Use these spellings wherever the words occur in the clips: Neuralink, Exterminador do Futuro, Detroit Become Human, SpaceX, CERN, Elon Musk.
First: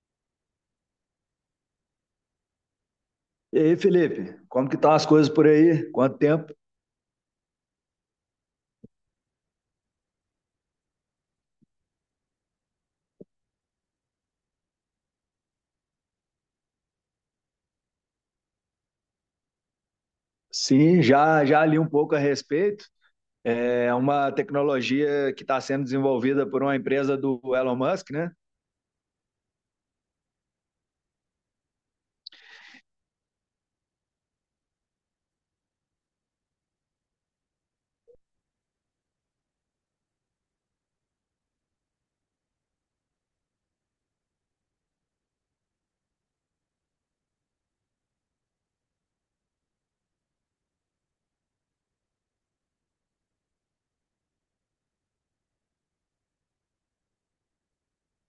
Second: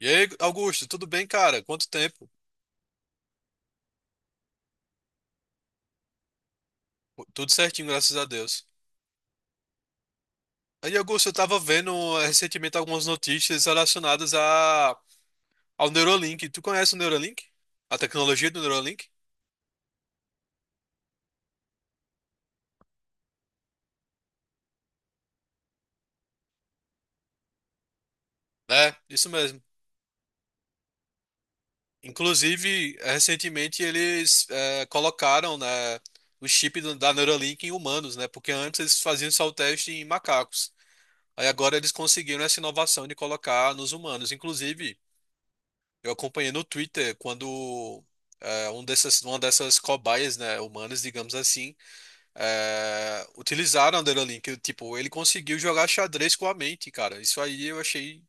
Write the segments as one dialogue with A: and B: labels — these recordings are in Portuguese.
A: E aí, Augusto, tudo bem, cara? Quanto tempo?
B: E aí, Felipe, como que estão as coisas por aí? Quanto tempo?
A: Tudo certinho, graças a Deus. Aí, Augusto, eu tava vendo recentemente algumas notícias relacionadas a, ao Neuralink. Tu conhece o Neuralink? A tecnologia do Neuralink?
B: Sim, já li um pouco a respeito. É uma tecnologia que está sendo desenvolvida por uma empresa do Elon Musk, né?
A: É, isso mesmo. Inclusive, recentemente eles colocaram, né, o chip da Neuralink em humanos, né? Porque antes eles faziam só o teste em macacos. Aí agora eles conseguiram essa inovação de colocar nos humanos. Inclusive. Eu acompanhei no Twitter quando uma dessas cobaias, né, humanas, digamos assim, utilizaram a Neuralink. Tipo, ele conseguiu jogar xadrez com a mente, cara. Isso aí eu achei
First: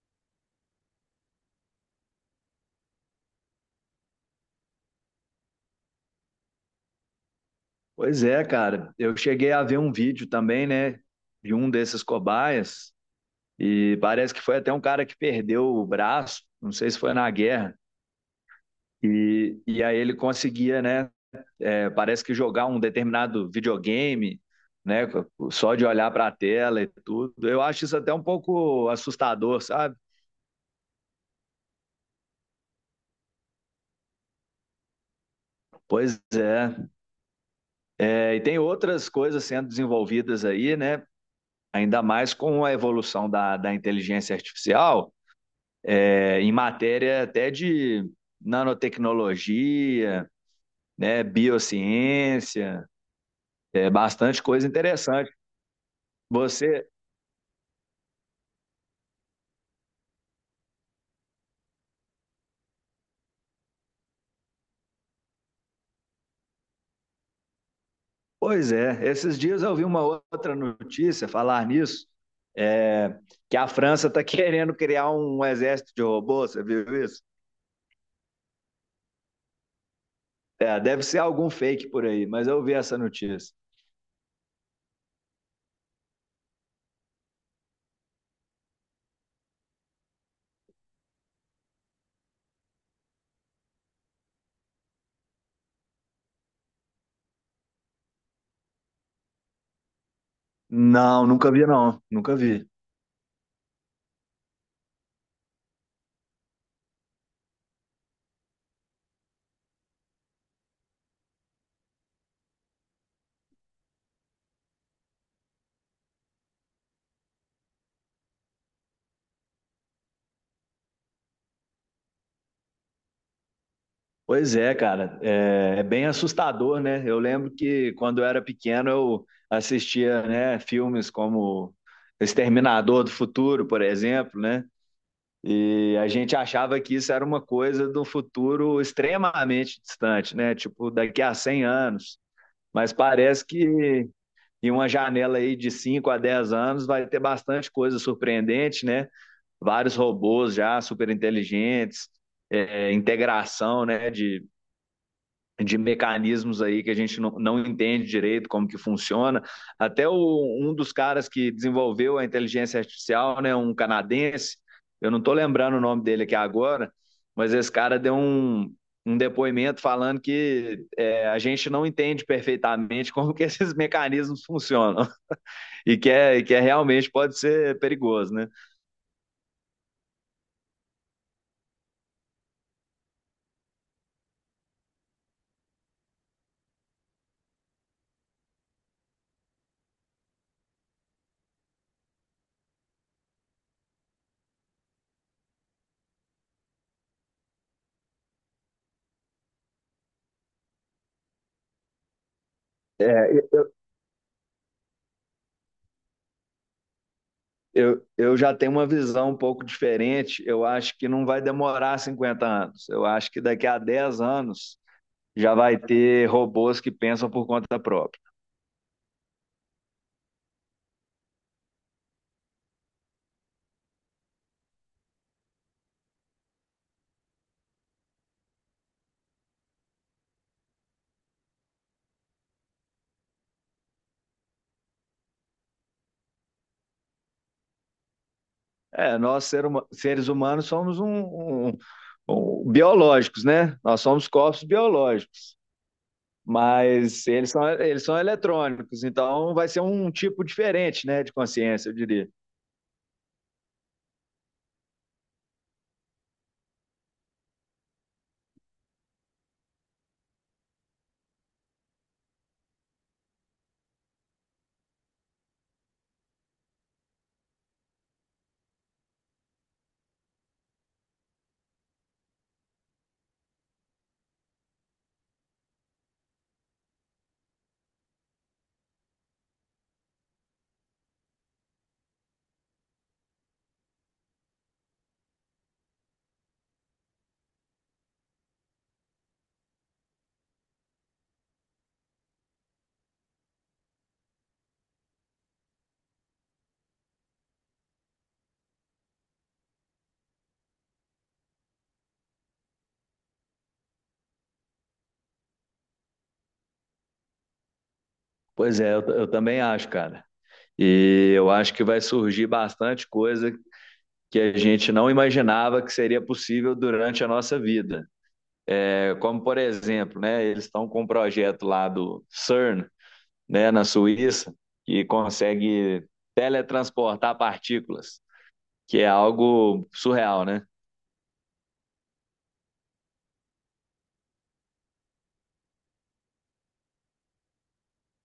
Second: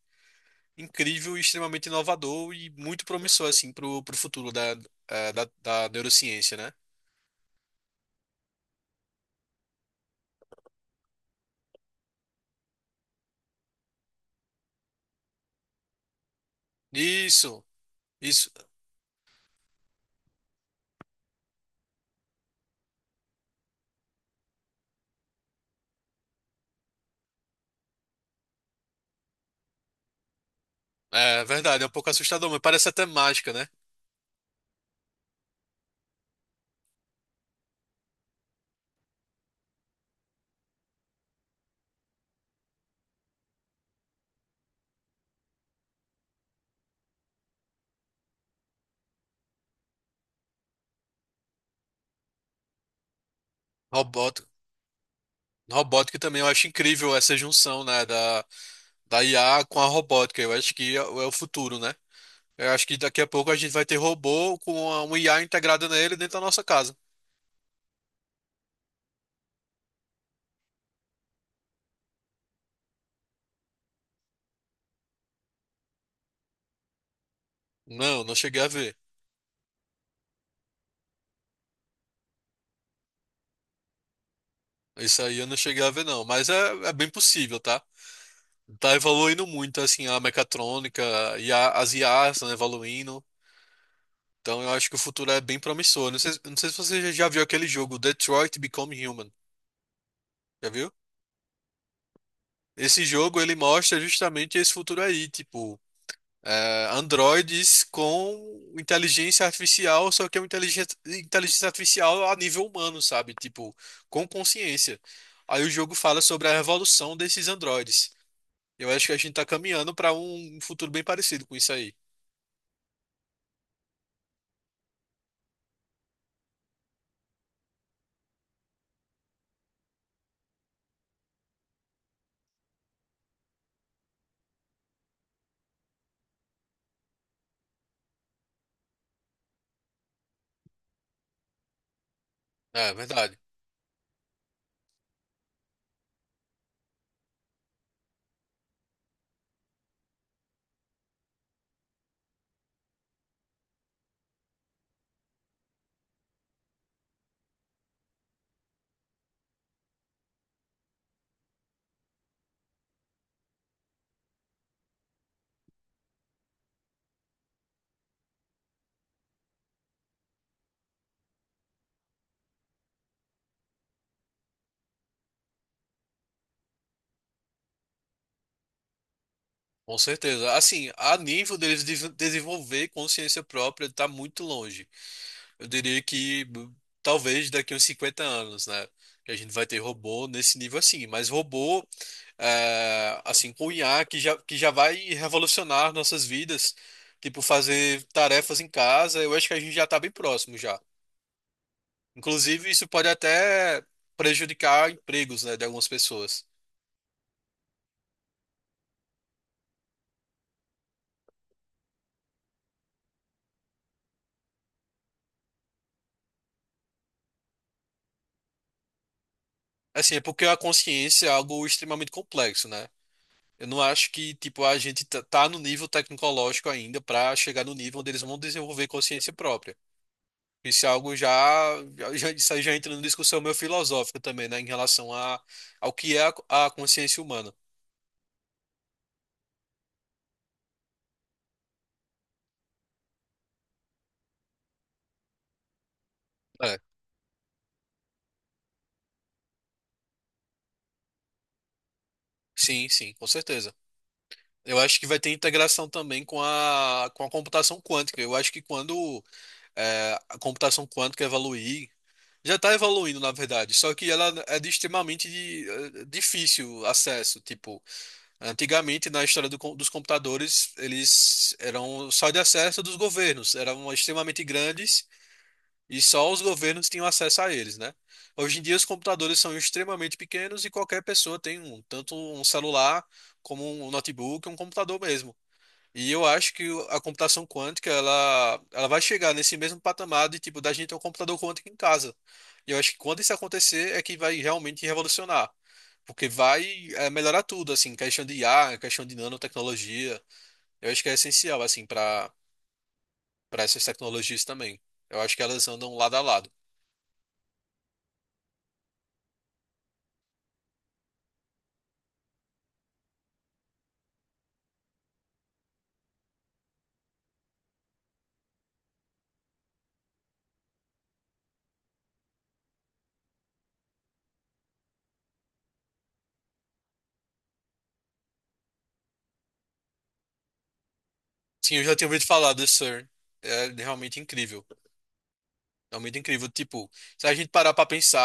A: incrível e extremamente inovador e muito promissor, assim, pro futuro da neurociência, né?
B: Pois é, cara. Eu cheguei a ver um vídeo também, né, de um desses cobaias e parece que foi até um cara que perdeu o braço, não sei se foi na
A: Isso,
B: guerra.
A: isso.
B: E aí ele conseguia, né? É, parece que jogar um determinado videogame, né, só de olhar para a tela e tudo, eu acho isso até um pouco assustador, sabe?
A: É verdade, é um pouco assustador, mas parece até mágica, né?
B: Pois é. É. E tem outras coisas sendo desenvolvidas aí, né? Ainda mais com a evolução da inteligência artificial, em matéria até de nanotecnologia, né, biociência, é bastante
A: Robótica.
B: coisa interessante.
A: Robótica também, eu acho
B: Você.
A: incrível essa junção, né, da IA com a robótica. Eu acho que é o futuro, né? Eu acho que daqui a pouco a gente vai ter robô com um IA integrado nele dentro da nossa casa.
B: Pois é, esses dias eu vi uma outra notícia falar nisso, é, que a França está querendo criar um exército de robôs, você viu isso?
A: Não, não cheguei a ver.
B: É, deve ser algum fake por aí, mas eu vi essa notícia.
A: Isso aí eu não cheguei a ver, não. Mas é, é bem possível, tá? Tá evoluindo muito, assim, a mecatrônica e as IAs estão evoluindo. Então eu acho que o futuro é bem promissor. Não sei, não sei se você já viu aquele jogo, Detroit Become Human. Já viu?
B: Não, nunca vi não, nunca vi.
A: Esse jogo, ele mostra justamente esse futuro aí, tipo... é, androides com inteligência artificial, só que é uma inteligência artificial a nível humano, sabe? Tipo, com consciência. Aí o jogo fala sobre a revolução desses androides. Eu acho que a gente tá caminhando para um futuro bem parecido com isso aí.
B: Pois é, cara, é bem assustador, né? Eu lembro que quando eu era pequeno eu assistia, né, filmes como Exterminador do Futuro, por exemplo, né? E a gente achava que isso era uma coisa do futuro extremamente distante, né? Tipo, daqui a 100 anos. Mas
A: É verdade,
B: parece que em uma janela aí de 5 a 10 anos vai ter bastante coisa surpreendente, né? Vários robôs já super inteligentes, integração né, de mecanismos aí que a gente não entende direito como que funciona. Até um dos caras que desenvolveu a inteligência artificial, né, um canadense, eu não estou lembrando o nome dele aqui agora, mas esse cara deu um depoimento falando a gente não entende perfeitamente como que esses mecanismos funcionam e que é realmente pode ser perigoso, né?
A: com certeza. Assim, a nível deles desenvolver consciência própria, tá muito longe. Eu diria que talvez daqui uns 50 anos, né? Que a gente vai ter robô nesse nível assim. Mas robô, é, assim, com IA que já vai revolucionar nossas vidas. Tipo, fazer tarefas em casa, eu acho que a gente já tá bem próximo já. Inclusive, isso pode
B: É, eu,
A: até prejudicar empregos, né, de algumas pessoas.
B: Eu, eu já tenho uma visão um pouco diferente. Eu acho que não vai demorar 50 anos. Eu acho que daqui a 10 anos já vai ter robôs que pensam por conta própria.
A: Assim, é porque a consciência é algo extremamente complexo, né? Eu não acho que, tipo, a gente tá no nível tecnológico ainda para chegar no nível onde eles vão desenvolver consciência própria. Isso é algo isso aí já entra numa discussão meio filosófica também, né, em relação a, ao que é a consciência humana.
B: É, seres humanos, somos biológicos, né? Nós somos corpos biológicos,
A: É,
B: mas eles são eletrônicos, então vai ser um tipo diferente, né, de consciência, eu diria.
A: sim, sim, com certeza. Eu acho que vai ter integração também com com a computação quântica. Eu acho que quando a computação quântica evoluir, já está evoluindo, na verdade, só que ela é de extremamente difícil acesso. Tipo, antigamente, na história dos computadores, eles eram só de acesso dos governos, eram extremamente grandes. E só os governos tinham acesso a eles, né? Hoje em dia, os computadores são extremamente pequenos e qualquer pessoa tem um, tanto um celular como um notebook, um computador mesmo. E eu acho que a computação quântica, ela vai chegar nesse mesmo patamar de, tipo, da gente ter um computador quântico em casa. E eu acho que quando isso acontecer é que vai realmente revolucionar. Porque vai, melhorar tudo, assim, questão de IA, questão de nanotecnologia. Eu acho que é essencial, assim, para essas tecnologias também. Eu acho que elas andam lado a lado.
B: Pois é, eu também acho, cara. E eu acho que vai surgir bastante coisa que a gente não imaginava que seria possível durante a nossa vida. É, como, por exemplo, né, eles estão com um projeto lá do CERN, né, na Suíça, que consegue teletransportar partículas, que é algo surreal, né?
A: Sim, eu já tinha ouvido falar do Sir. É realmente incrível. Realmente incrível. Tipo, se a gente parar pra pensar,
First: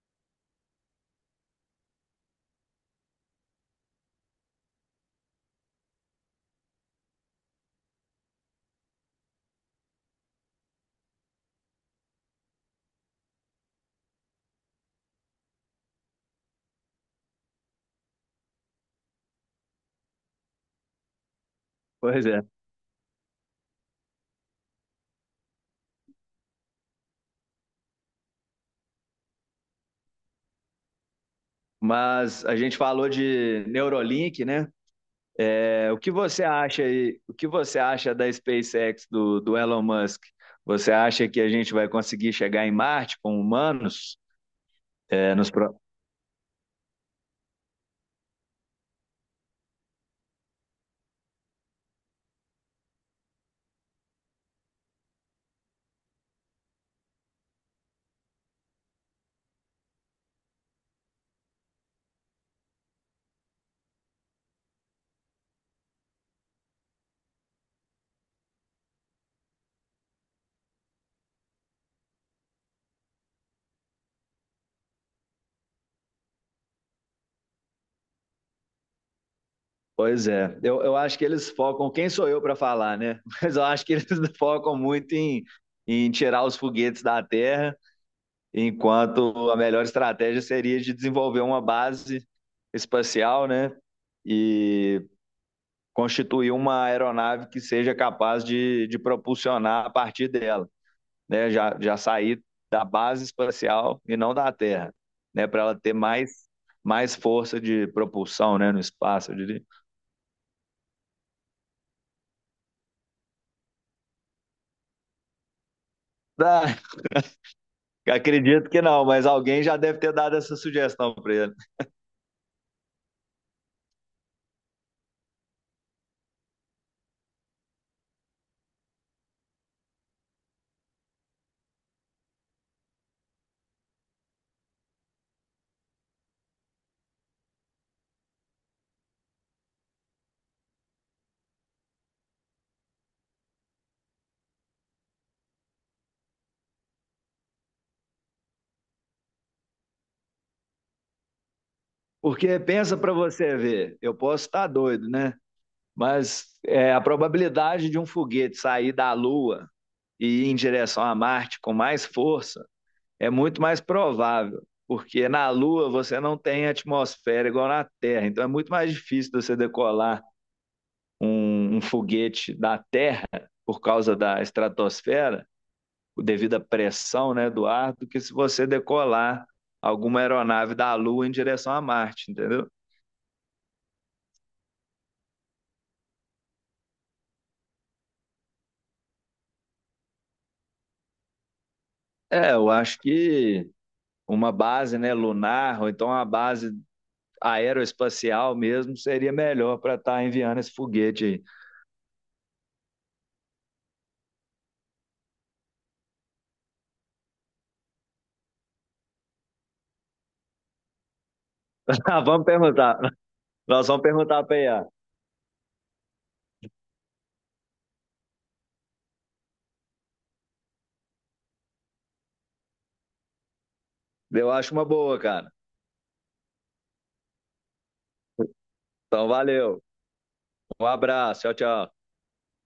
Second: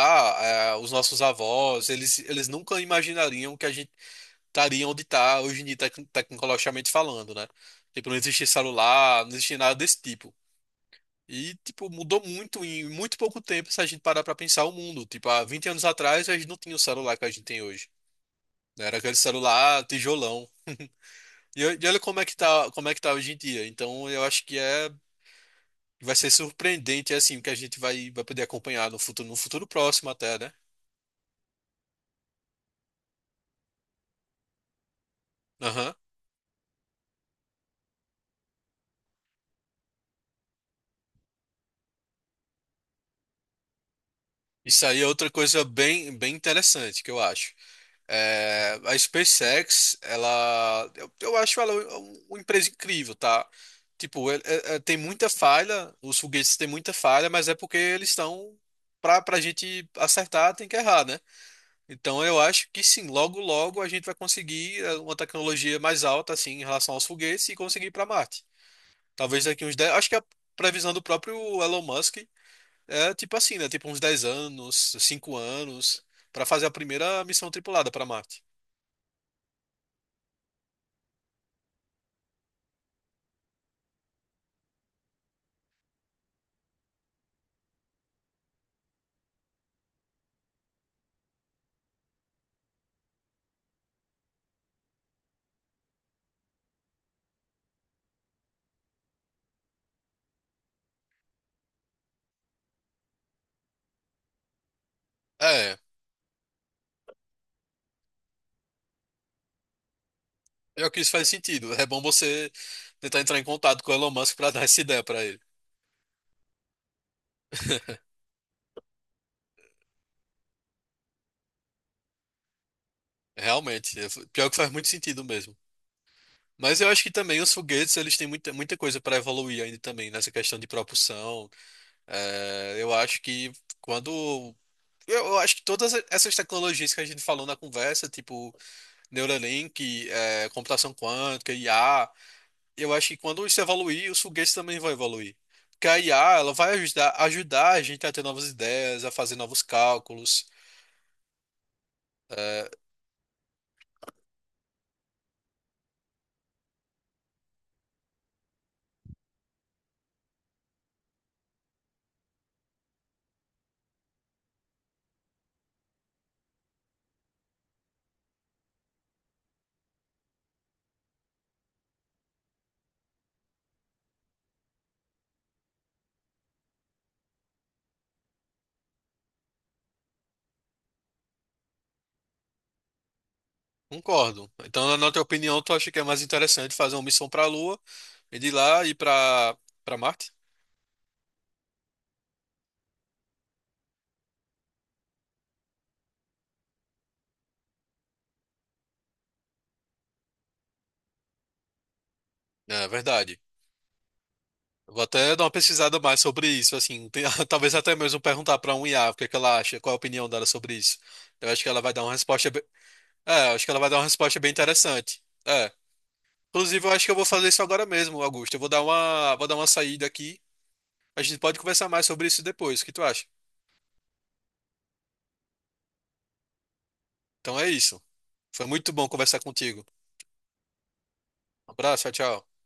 A: é, os nossos avós, eles nunca imaginariam que a gente estaria onde está hoje em dia, tecnologicamente falando, né? Tipo, não existia celular, não existia nada desse tipo. E, tipo, mudou muito em muito pouco tempo se a gente parar pra pensar o mundo. Tipo, há 20 anos atrás, a gente não tinha o celular que a gente tem hoje, né? Era aquele celular tijolão. E, e olha como é
B: Pois
A: que
B: é.
A: tá, como é que tá hoje em dia. Então, eu acho que é. E vai ser surpreendente, é assim, o que a gente vai poder acompanhar no futuro, no futuro próximo até, né?
B: Mas a gente falou de Neuralink, né? É,
A: Aham.
B: o que você acha aí, o que você acha da SpaceX do Elon Musk? Você acha que a gente vai conseguir chegar em Marte com humanos?
A: Isso aí é outra
B: é, nos,
A: coisa bem, bem interessante que eu acho. É, a SpaceX, eu acho ela uma empresa incrível, tá? Tipo, tem muita falha, os foguetes têm muita falha, mas é porque eles estão para a gente acertar, tem que errar, né? Então eu acho que sim, logo logo a gente vai conseguir é, uma tecnologia mais alta assim em relação aos foguetes e conseguir ir para Marte. Talvez daqui uns dez. Acho que a previsão do próprio Elon Musk é tipo assim, né? Tipo uns 10 anos, 5 anos, para fazer a primeira missão tripulada para Marte.
B: Pois é, eu acho que eles focam, quem sou eu para falar, né? Mas eu acho que eles focam muito em tirar os foguetes da Terra, enquanto a melhor estratégia seria de desenvolver uma base espacial, né? E constituir uma aeronave que seja capaz de propulsionar a partir dela, né? Já sair da base espacial e não da Terra, né? Para
A: É,
B: ela ter mais força de propulsão, né? No espaço, eu diria.
A: eu que isso faz sentido. É bom você tentar entrar em contato com o Elon Musk para dar essa ideia para ele.
B: Tá. Acredito que não, mas alguém já deve ter dado essa sugestão para ele.
A: Realmente, é, pior que faz muito sentido mesmo. Mas eu acho que também os foguetes, eles têm muita, muita coisa para evoluir ainda também nessa questão de propulsão. É, eu acho que quando eu acho que todas essas tecnologias que a gente falou na conversa, tipo Neuralink, é, computação quântica, IA. Eu acho que quando isso evoluir, os foguetes também vão evoluir. Porque a IA, ela vai ajudar, ajudar a gente a ter novas ideias, a fazer novos cálculos.
B: Porque
A: É,
B: pensa para você ver, eu posso estar doido, né? Mas a probabilidade de um foguete sair da Lua e ir em direção a Marte com mais força é muito mais provável, porque na Lua você não tem atmosfera igual na Terra, então é muito mais difícil você decolar um foguete da Terra por causa da estratosfera devido à pressão, né, do ar, do que se você decolar alguma aeronave da Lua em direção a Marte, entendeu?
A: concordo. Então, na tua opinião, tu acha que é mais interessante fazer uma missão para a Lua e de lá ir para Marte?
B: É, eu acho que uma base, né, lunar, ou então uma base aeroespacial mesmo, seria melhor para estar enviando esse foguete aí.
A: É verdade. Eu vou até dar uma pesquisada mais sobre isso, assim, talvez até mesmo perguntar para um IA o que é que ela acha, qual a opinião dela sobre isso. Eu acho que ela vai dar uma
B: Ah, vamos
A: resposta.
B: perguntar.
A: É, acho que ela
B: Nós
A: vai dar
B: vamos
A: uma resposta
B: perguntar
A: bem
B: para IA.
A: interessante. É. Inclusive, eu acho que eu vou fazer isso agora mesmo, Augusto. Eu vou vou dar uma saída aqui. A gente pode conversar mais sobre isso depois. O que tu acha?
B: Eu acho uma boa, cara.
A: Então é isso. Foi muito bom
B: Então,
A: conversar
B: valeu.
A: contigo.
B: Um abraço. Tchau,
A: Um
B: tchau.
A: abraço, tchau, tchau.